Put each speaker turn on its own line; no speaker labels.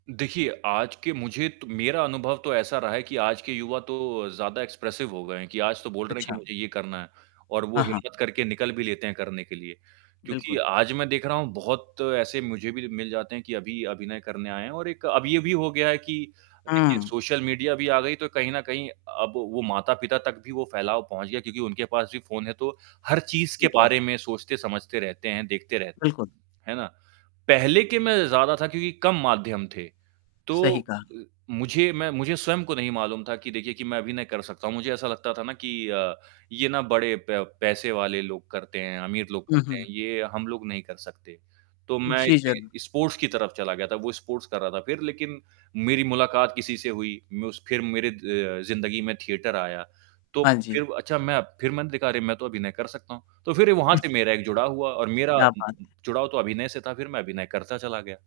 देखिए, आज के मुझे तो मेरा अनुभव तो ऐसा रहा है कि आज के युवा तो ज़्यादा एक्सप्रेसिव हो गए हैं कि आज तो बोल रहे हैं कि
अच्छा।
मुझे ये करना है। और वो
हाँ, हाँ।
हिम्मत करके निकल भी लेते हैं करने के लिए। क्योंकि
बिल्कुल।
आज मैं देख रहा हूँ बहुत ऐसे मुझे भी मिल जाते हैं कि अभी अभिनय करने आए हैं और एक अब ये भी हो गया है कि देखिए
हुँ।
सोशल मीडिया भी आ गई तो कहीं न कहीं अब वो माता-पिता तक भी वो फ़ैलाव पहुँच गया क्योंकि उनके पास भी फ़ोन है तो हर चीज़ के
ठीक है।
बारे में सोचते समझते रहते हैं, देखते रहते हैं।
बिल्कुल।
है ना? पहले के मैं ज़्यादा था क्योंकि कम माध्यम थे। तो
सही कहा।
अ, मुझे मैं मुझे स्वयं को नहीं मालूम था कि देखिए कि मैं अभी नहीं कर सकता हूँ। मुझे ऐसा लगता था ना कि अ, ये ना बड़े प पैसे वाले लोग करते हैं, अमीर लोग
हुँ,
करते हैं,
हुँ।
ये हम लोग नहीं कर सकते। तो मैं
जी, ज़रूर।
इसलिए स्पोर्ट्स की तरफ़ चला गया था। वो स्पोर्ट्स कर रहा था फ़िर लेक़िन मेरी मुलाकात किसी से हुई। मैं उस फ़िर मेरी अ, ज़िंदगी में थिएटर आया। तो
हाँ जी।
फ़िर अच्छा मैं फ़िर मैंने देखा अरे मैं तो अभिनय कर सकता हूँ। तो फ़िर वहाँ
हुँ।
से मेरा एक जुड़ाव हुआ और मेरा
क्या
उम
बात है।
उम, जुड़ाव तो अभिनय से था फ़िर मैं अभिनय करता चला गया।